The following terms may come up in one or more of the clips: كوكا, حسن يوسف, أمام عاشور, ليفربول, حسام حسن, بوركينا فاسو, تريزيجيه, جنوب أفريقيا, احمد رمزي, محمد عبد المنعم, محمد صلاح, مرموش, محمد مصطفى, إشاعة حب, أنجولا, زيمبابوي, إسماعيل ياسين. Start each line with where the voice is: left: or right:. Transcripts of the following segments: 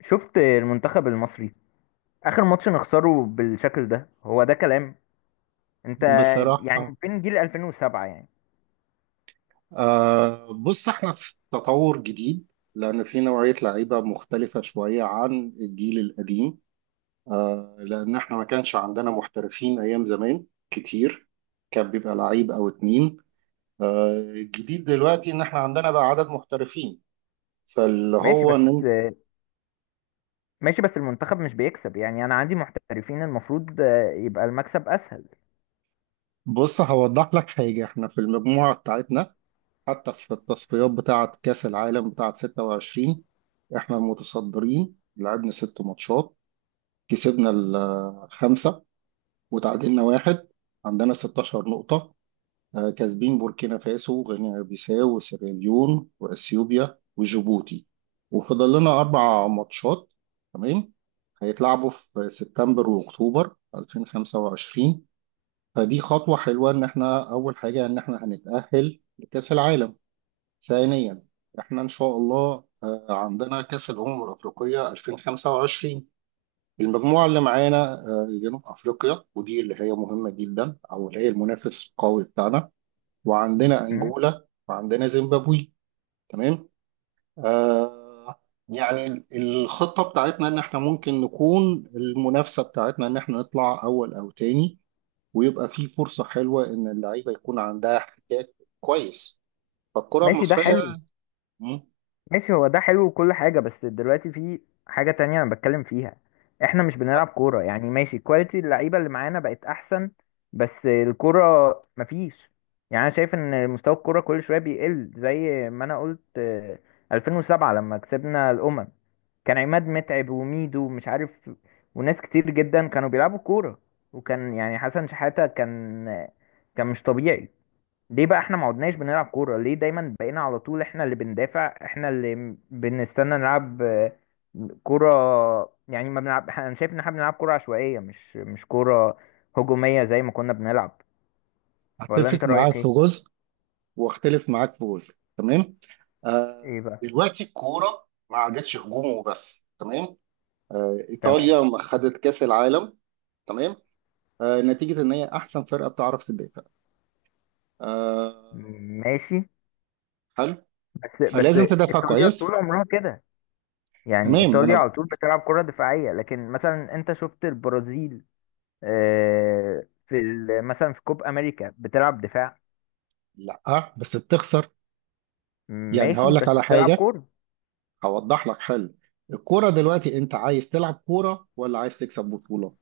left: شفت المنتخب المصري؟ اخر ماتش نخسره بالشكل ده، هو ده كلام؟ انت يعني
right: بصراحة،
left: فين جيل 2007 يعني؟
right: بص احنا في تطور جديد، لأن في نوعية لعيبة مختلفة شوية عن الجيل القديم. لأن احنا ما كانش عندنا محترفين أيام زمان كتير، كان بيبقى لعيب أو اتنين. الجديد دلوقتي إن احنا عندنا بقى عدد محترفين، فاللي
left: ماشي
right: هو إن
left: بس ماشي بس المنتخب مش بيكسب، يعني انا عندي محترفين، المفروض يبقى المكسب اسهل.
right: بص هوضح لك حاجة. احنا في المجموعة بتاعتنا، حتى في التصفيات بتاعة كأس العالم بتاعة 26، احنا المتصدرين لعبنا ست ماتشات، كسبنا الخمسة وتعادلنا واحد، عندنا 16 نقطة. كاسبين بوركينا فاسو وغينيا بيساو وسيراليون وأثيوبيا وجيبوتي، وفضل لنا أربع ماتشات، تمام. هيتلعبوا في سبتمبر وأكتوبر 2025. فدي خطوة حلوة، إن إحنا أول حاجة إن إحنا هنتأهل لكأس العالم. ثانيا، إحنا إن شاء الله عندنا كأس الأمم الأفريقية 2025. المجموعة اللي معانا جنوب أفريقيا، ودي اللي هي مهمة جدا، أو اللي هي المنافس القوي بتاعنا. وعندنا
left: أمم.
right: أنجولا وعندنا زيمبابوي، تمام. آه يعني الخطة بتاعتنا إن إحنا ممكن نكون، المنافسة بتاعتنا إن إحنا نطلع أول أو تاني، ويبقى في فرصة حلوة إن اللعيبة يكون عندها احتكاك كويس، فالكرة
left: ماشي ده
right: المصرية.
left: حلو.
right: مم،
left: ماشي هو ده حلو وكل حاجة، بس دلوقتي في حاجة تانية أنا بتكلم فيها. إحنا مش بنلعب كورة، يعني ماشي كواليتي اللعيبة اللي معانا بقت أحسن، بس الكورة مفيش. يعني أنا شايف إن مستوى الكورة كل شوية بيقل، زي ما أنا قلت، 2007 لما كسبنا الأمم كان عماد متعب وميدو ومش عارف، وناس كتير جدا كانوا بيلعبوا كورة. وكان يعني حسن شحاتة كان كان مش طبيعي. ليه بقى احنا ما عدناش بنلعب كورة؟ ليه دايما بقينا على طول احنا اللي بندافع، احنا اللي بنستنى نلعب كورة؟ يعني ما بنلعب، انا شايف ان احنا بنلعب كورة عشوائية، مش كورة هجومية زي ما كنا بنلعب. ولا انت
right: أتفق معاك
left: رأيك
right: في
left: ايه؟
right: جزء واختلف معاك في جزء، تمام.
left: ايه بقى؟
right: دلوقتي الكوره ما عادتش هجوم وبس، تمام.
left: تمام.
right: ايطاليا ما خدت كاس العالم، تمام، نتيجه ان هي احسن فرقه بتعرف تدافع. آه
left: ماشي
right: حلو،
left: بس
right: فلازم تدافع
left: ايطاليا طول
right: كويس.
left: عمرها كده. يعني
right: تمام، ما
left: ايطاليا
right: انا،
left: على طول بتلعب كرة دفاعية، لكن مثلا انت شفت البرازيل؟ مثلا في كوب امريكا بتلعب دفاع.
right: لا بس بتخسر، يعني
left: ماشي
right: هقول لك
left: بس
right: على
left: بتلعب
right: حاجه،
left: كورة.
right: هوضح لك حل. الكوره دلوقتي، انت عايز تلعب كوره ولا عايز تكسب بطوله؟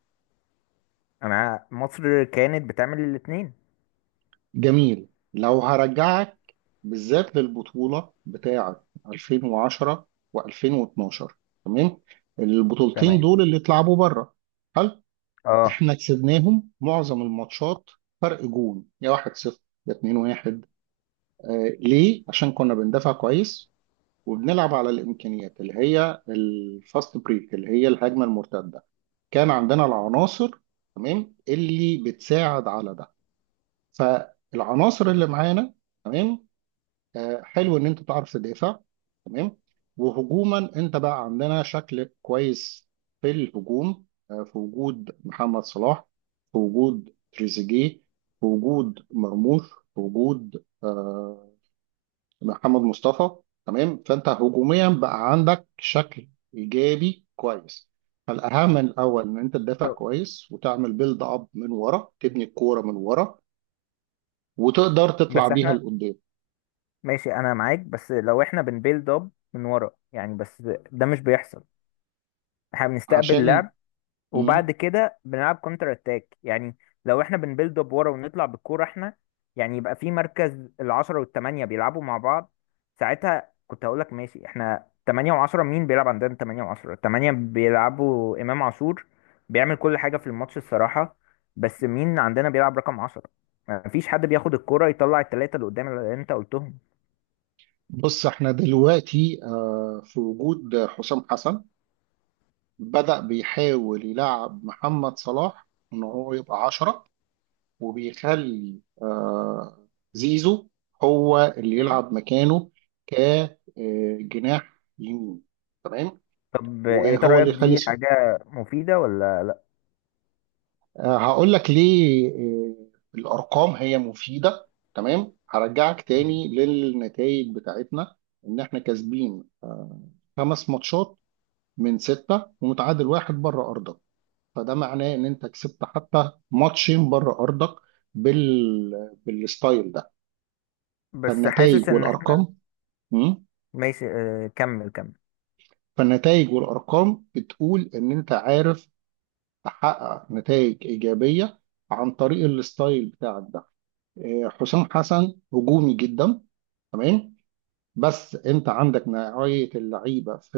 left: مصر كانت بتعمل الاتنين.
right: جميل. لو هرجعك بالذات للبطولة بتاعة 2010 و2012، تمام، البطولتين
left: تمام.
right: دول اللي اتلعبوا بره، هل
left: اه.
right: احنا كسبناهم؟ معظم الماتشات فرق جون، يا 1-0 يا 2-1. ليه؟ عشان كنا بندافع كويس، وبنلعب على الامكانيات اللي هي الفاست بريك اللي هي الهجمة المرتدة. كان عندنا العناصر، تمام، اللي بتساعد على ده. فالعناصر اللي معانا، تمام، حلو ان انت تعرف تدافع، تمام. وهجوما، انت بقى عندنا شكل كويس في الهجوم، في وجود محمد صلاح، في وجود تريزيجيه، في وجود مرموش، في وجود محمد مصطفى. تمام، فانت هجوميا بقى عندك شكل ايجابي كويس. فالاهم الاول ان انت تدافع
left: طب،
right: كويس، وتعمل بيلد اب من ورا، تبني الكوره من ورا وتقدر تطلع
left: بس
right: بيها
left: احنا.
right: لقدام.
left: ماشي انا معاك، بس لو احنا بنبيلد اب من ورا يعني، بس ده مش بيحصل. احنا بنستقبل
right: عشان
left: لعب وبعد
right: مم.
left: كده بنلعب كونتر اتاك يعني. لو احنا بنبيلد اب ورا ونطلع بالكوره احنا، يعني يبقى في مركز العشرة والتمانية بيلعبوا مع بعض. ساعتها كنت هقول لك ماشي، احنا تمانية وعشرة مين بيلعب؟ عندنا تمانية وعشرة؟ تمانية بيلعبوا إمام عاشور، بيعمل كل حاجة في الماتش الصراحة. بس مين عندنا بيلعب رقم عشرة؟ مفيش حد بياخد الكوره يطلع التلاتة اللي قدام اللي انت قلتهم.
right: بص احنا دلوقتي في وجود حسام حسن، بدأ بيحاول يلعب محمد صلاح ان هو يبقى عشرة، وبيخلي زيزو هو اللي
left: مم.
right: يلعب مكانه كجناح يمين، تمام.
left: طب انت
right: وهو
left: رأيك
right: اللي يخلي
left: دي حاجة مفيدة ولا لا؟
right: هقول لك ليه. الارقام هي مفيده، تمام. هرجعك
left: مم.
right: تاني للنتائج بتاعتنا، ان احنا كاسبين خمس ماتشات من سته ومتعادل واحد بره ارضك، فده معناه ان انت كسبت حتى ماتشين بره ارضك بال... بالستايل ده.
left: بس حاسس
right: فالنتائج
left: ان احنا.
right: والارقام، مم،
left: ماشي اه، كمل كمل.
right: فالنتائج والارقام بتقول ان انت عارف تحقق نتائج ايجابيه عن طريق الستايل بتاعك ده. حسام حسن هجومي جدا، تمام. بس انت عندك نوعية اللعيبة في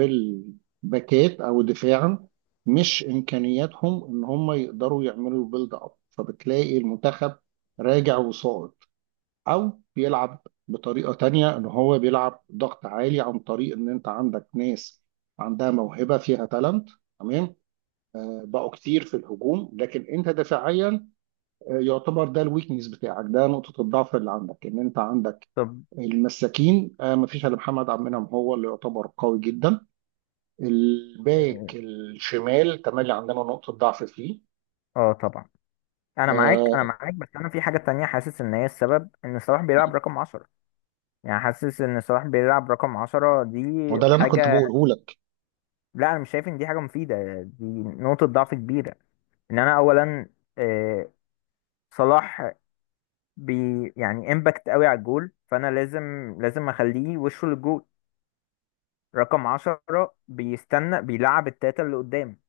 right: الباكات او دفاع، مش امكانياتهم ان هم يقدروا يعملوا بيلد اب، فبتلاقي المنتخب راجع وصاعد، او بيلعب بطريقة تانية ان هو بيلعب ضغط عالي عن طريق ان انت عندك ناس عندها موهبة فيها تالنت، تمام. بقوا كتير في الهجوم، لكن انت دفاعيا يعتبر ده الويكنس بتاعك، ده نقطة الضعف اللي عندك، ان انت عندك
left: طب.
right: المساكين. مفيش الا محمد عبد المنعم هو اللي يعتبر قوي جدا. الباك الشمال تملي عندنا نقطة ضعف فيه.
left: اه طبعا. انا معاك
right: آه،
left: انا معاك، بس انا في حاجة تانية حاسس ان هي السبب ان صلاح بيلعب رقم عشرة. يعني حاسس ان صلاح بيلعب رقم عشرة دي
right: وده اللي انا كنت
left: حاجة.
right: بقوله لك.
left: لا انا مش شايف ان دي حاجة مفيدة، دي نقطة ضعف كبيرة. ان انا اولا آه، صلاح بي يعني امباكت قوي على الجول، فانا لازم لازم اخليه وشه للجول. رقم عشرة بيستنى بيلعب التلاتة اللي قدام،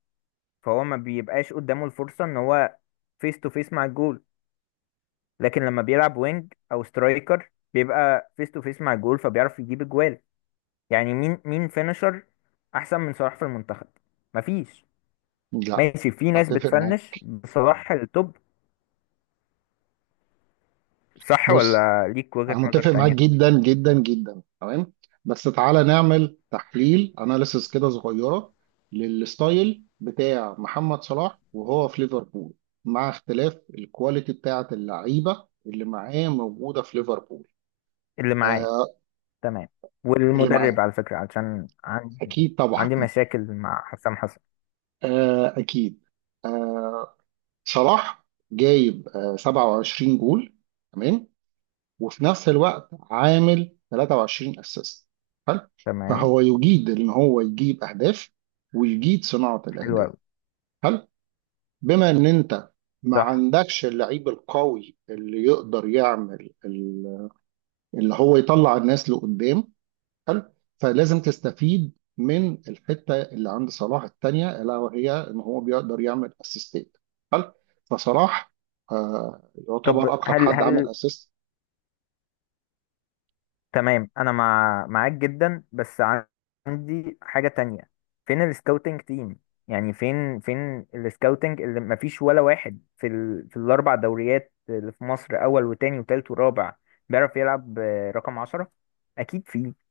left: فهو ما بيبقاش قدامه الفرصة ان هو فيس تو فيس مع الجول. لكن لما بيلعب وينج او سترايكر بيبقى فيس تو فيس مع الجول، فبيعرف يجيب اجوال. يعني مين فينشر احسن من صلاح في المنتخب؟ مفيش.
right: لا،
left: ماشي في ناس
right: هتفق
left: بتفنش
right: معاك.
left: بصلاح التوب. صح
right: بص،
left: ولا ليك وجهة
right: انا
left: نظر
right: متفق معاك
left: تانية؟
right: جدا جدا جدا، تمام. بس تعالى نعمل تحليل، اناليسس كده صغيره، للستايل بتاع محمد صلاح وهو في ليفربول، مع اختلاف الكواليتي بتاعه اللعيبه اللي معاه موجوده في ليفربول.
left: اللي معايا.
right: آه
left: تمام.
right: اللي
left: والمدرب
right: معاه،
left: على فكرة، علشان
right: اكيد طبعا.
left: عندي مشاكل مع حسام حسن.
right: آه اكيد آه صلاح جايب 27 جول، تمام، وفي نفس الوقت عامل 23 اسيست، حلو.
left: تمام.
right: فهو يجيد ان هو يجيب اهداف، ويجيد صناعة
left: حلو
right: الاهداف،
left: قوي.
right: حلو. بما ان انت ما
left: صح.
right: عندكش اللعيب القوي اللي يقدر يعمل اللي هو يطلع الناس لقدام، حلو، فلازم تستفيد من الحتة اللي عند صلاح التانية، الا وهي ان هو بيقدر يعمل اسيستات، حلو. فصلاح
left: طب
right: يعتبر اكتر
left: هل
right: حد عمل
left: هل
right: اسيست.
left: تمام، انا معاك جدا، بس عندي حاجة تانية. فين السكاوتنج تيم؟ يعني فين السكاوتنج اللي مفيش ولا واحد في الاربع دوريات اللي في مصر، اول وتاني وتالت ورابع، بيعرف يلعب رقم عشرة؟ اكيد فيه.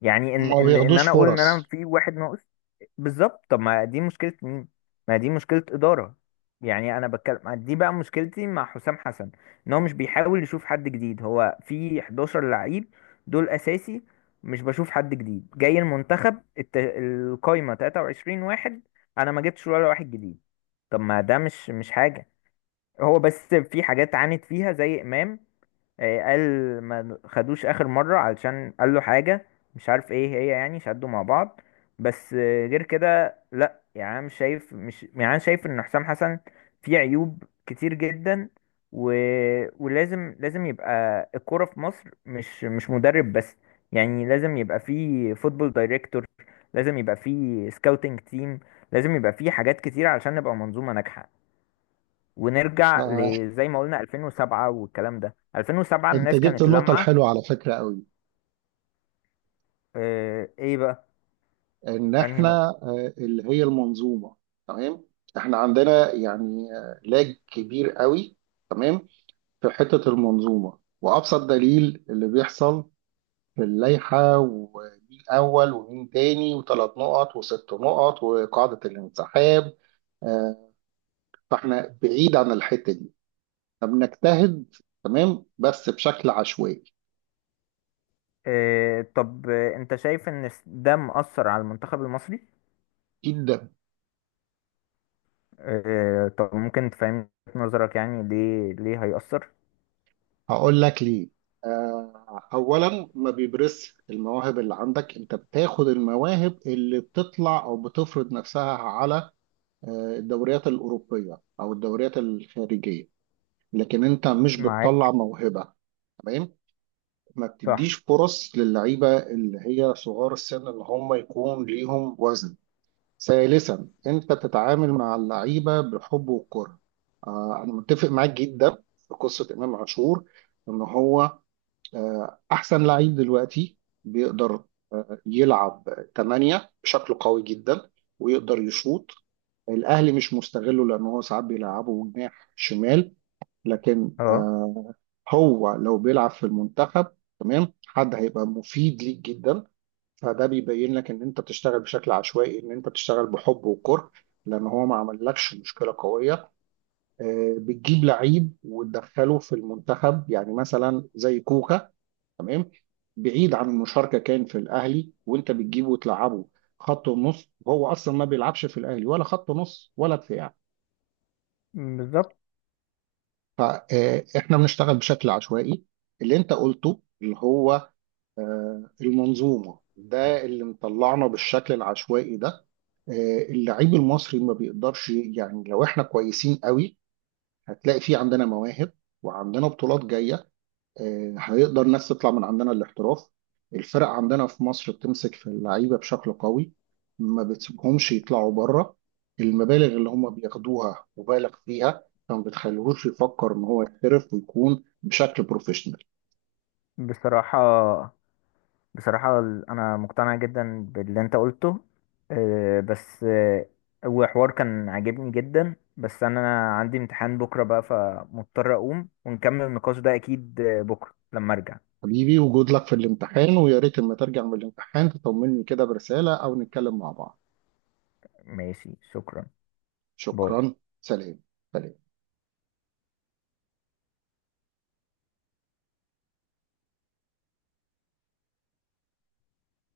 left: يعني ان
right: ما
left: ان ان
right: بياخدوش
left: انا اقول ان انا
right: فرص.
left: في واحد ناقص. بالظبط. طب ما دي مشكلة مين؟ ما دي مشكلة إدارة. يعني انا بتكلم، دي بقى مشكلتي مع حسام حسن، ان هو مش بيحاول يشوف حد جديد. هو في 11 لعيب دول اساسي، مش بشوف حد جديد جاي المنتخب. القايمة 23 واحد، انا ما جبتش ولا واحد جديد. طب ما ده مش حاجة. هو بس في حاجات عانت فيها زي إمام، قال ما خدوش اخر مره علشان قال له حاجه مش عارف ايه هي، يعني شدوا مع بعض. بس غير كده لا. يعني أنا مش شايف، مش، يعني أنا شايف ان حسام حسن فيه عيوب كتير جدا. و... ولازم لازم يبقى الكوره في مصر، مش مدرب بس. يعني لازم يبقى فيه فوتبول دايركتور، لازم يبقى فيه سكاوتنج تيم، لازم يبقى فيه حاجات كتير علشان نبقى منظومه ناجحه، ونرجع
right: آه،
left: لزي ما قلنا. 2007 والكلام ده، 2007
right: انت
left: الناس
right: جبت
left: كانت
right: النقطة
left: لامعة.
right: الحلوة على فكرة قوي،
left: ايه بقى؟
right: ان
left: انهي
right: احنا
left: نقطة؟
right: اللي هي المنظومة، تمام. احنا عندنا يعني لاج كبير قوي، تمام، في حتة المنظومة. وابسط دليل اللي بيحصل في اللائحة، ومين اول ومين تاني، وثلاث نقط وست نقط وقاعدة الانسحاب، آه، فاحنا بعيد عن الحتة دي. فبنجتهد، تمام، بس بشكل عشوائي.
left: طب انت شايف ان ده مؤثر على المنتخب المصري؟
right: جدا.
left: طب ممكن تفهم نظرك يعني، ليه هيأثر؟
right: هقول لك ليه. اولا ما بيبرزش المواهب اللي عندك، انت بتاخد المواهب اللي بتطلع او بتفرض نفسها على الدوريات الاوروبيه او الدوريات الخارجيه، لكن انت مش بتطلع
left: معاك.
right: موهبه، تمام. ما
left: صح.
right: بتديش فرص للعيبه اللي هي صغار السن اللي هم يكون ليهم وزن. ثالثا، انت تتعامل مع اللعيبه بالحب والكره. انا متفق معاك جدا في قصه امام عاشور، ان هو أحسن لعيب دلوقتي، بيقدر يلعب تمانية بشكل قوي جدا، ويقدر يشوط. الأهلي مش مستغله، لأن هو ساعات بيلعبه جناح شمال، لكن
left: اه.
right: هو لو بيلعب في المنتخب، تمام، حد هيبقى مفيد ليك جدا. فده بيبين لك إن أنت بتشتغل بشكل عشوائي، إن أنت بتشتغل بحب وكره، لأن هو ما عملكش مشكلة قوية. بتجيب لعيب وتدخله في المنتخب، يعني مثلا زي كوكا، تمام، بعيد عن المشاركه، كان في الاهلي وانت بتجيبه وتلعبه خط ونص، وهو اصلا ما بيلعبش في الاهلي ولا خط نص ولا دفاع.
left: بالظبط.
right: فاحنا بنشتغل بشكل عشوائي. اللي انت قلته اللي هو المنظومه، ده اللي مطلعنا بالشكل العشوائي ده. اللعيب المصري ما بيقدرش، يعني لو احنا كويسين قوي، هتلاقي في عندنا مواهب، وعندنا بطولات جايه، هيقدر الناس تطلع من عندنا، الاحتراف. الفرق عندنا في مصر بتمسك في اللعيبة بشكل قوي، ما بتسيبهمش يطلعوا بره. المبالغ اللي هم بياخدوها مبالغ فيها، فما بتخليهوش يفكر ان هو يحترف ويكون بشكل بروفيشنال.
left: بصراحة. بصراحة أنا مقتنع جدا باللي أنت قلته. آه، بس آه، هو حوار كان عاجبني جدا، بس أنا عندي امتحان بكرة بقى، فمضطر أقوم ونكمل النقاش ده أكيد بكرة لما أرجع.
right: حبيبي، وجود لك في الامتحان، ويا ريت لما ترجع من الامتحان تطمني كده برسالة او نتكلم مع بعض.
left: ماشي شكرا. باي.
right: شكرا. سلام. سلام.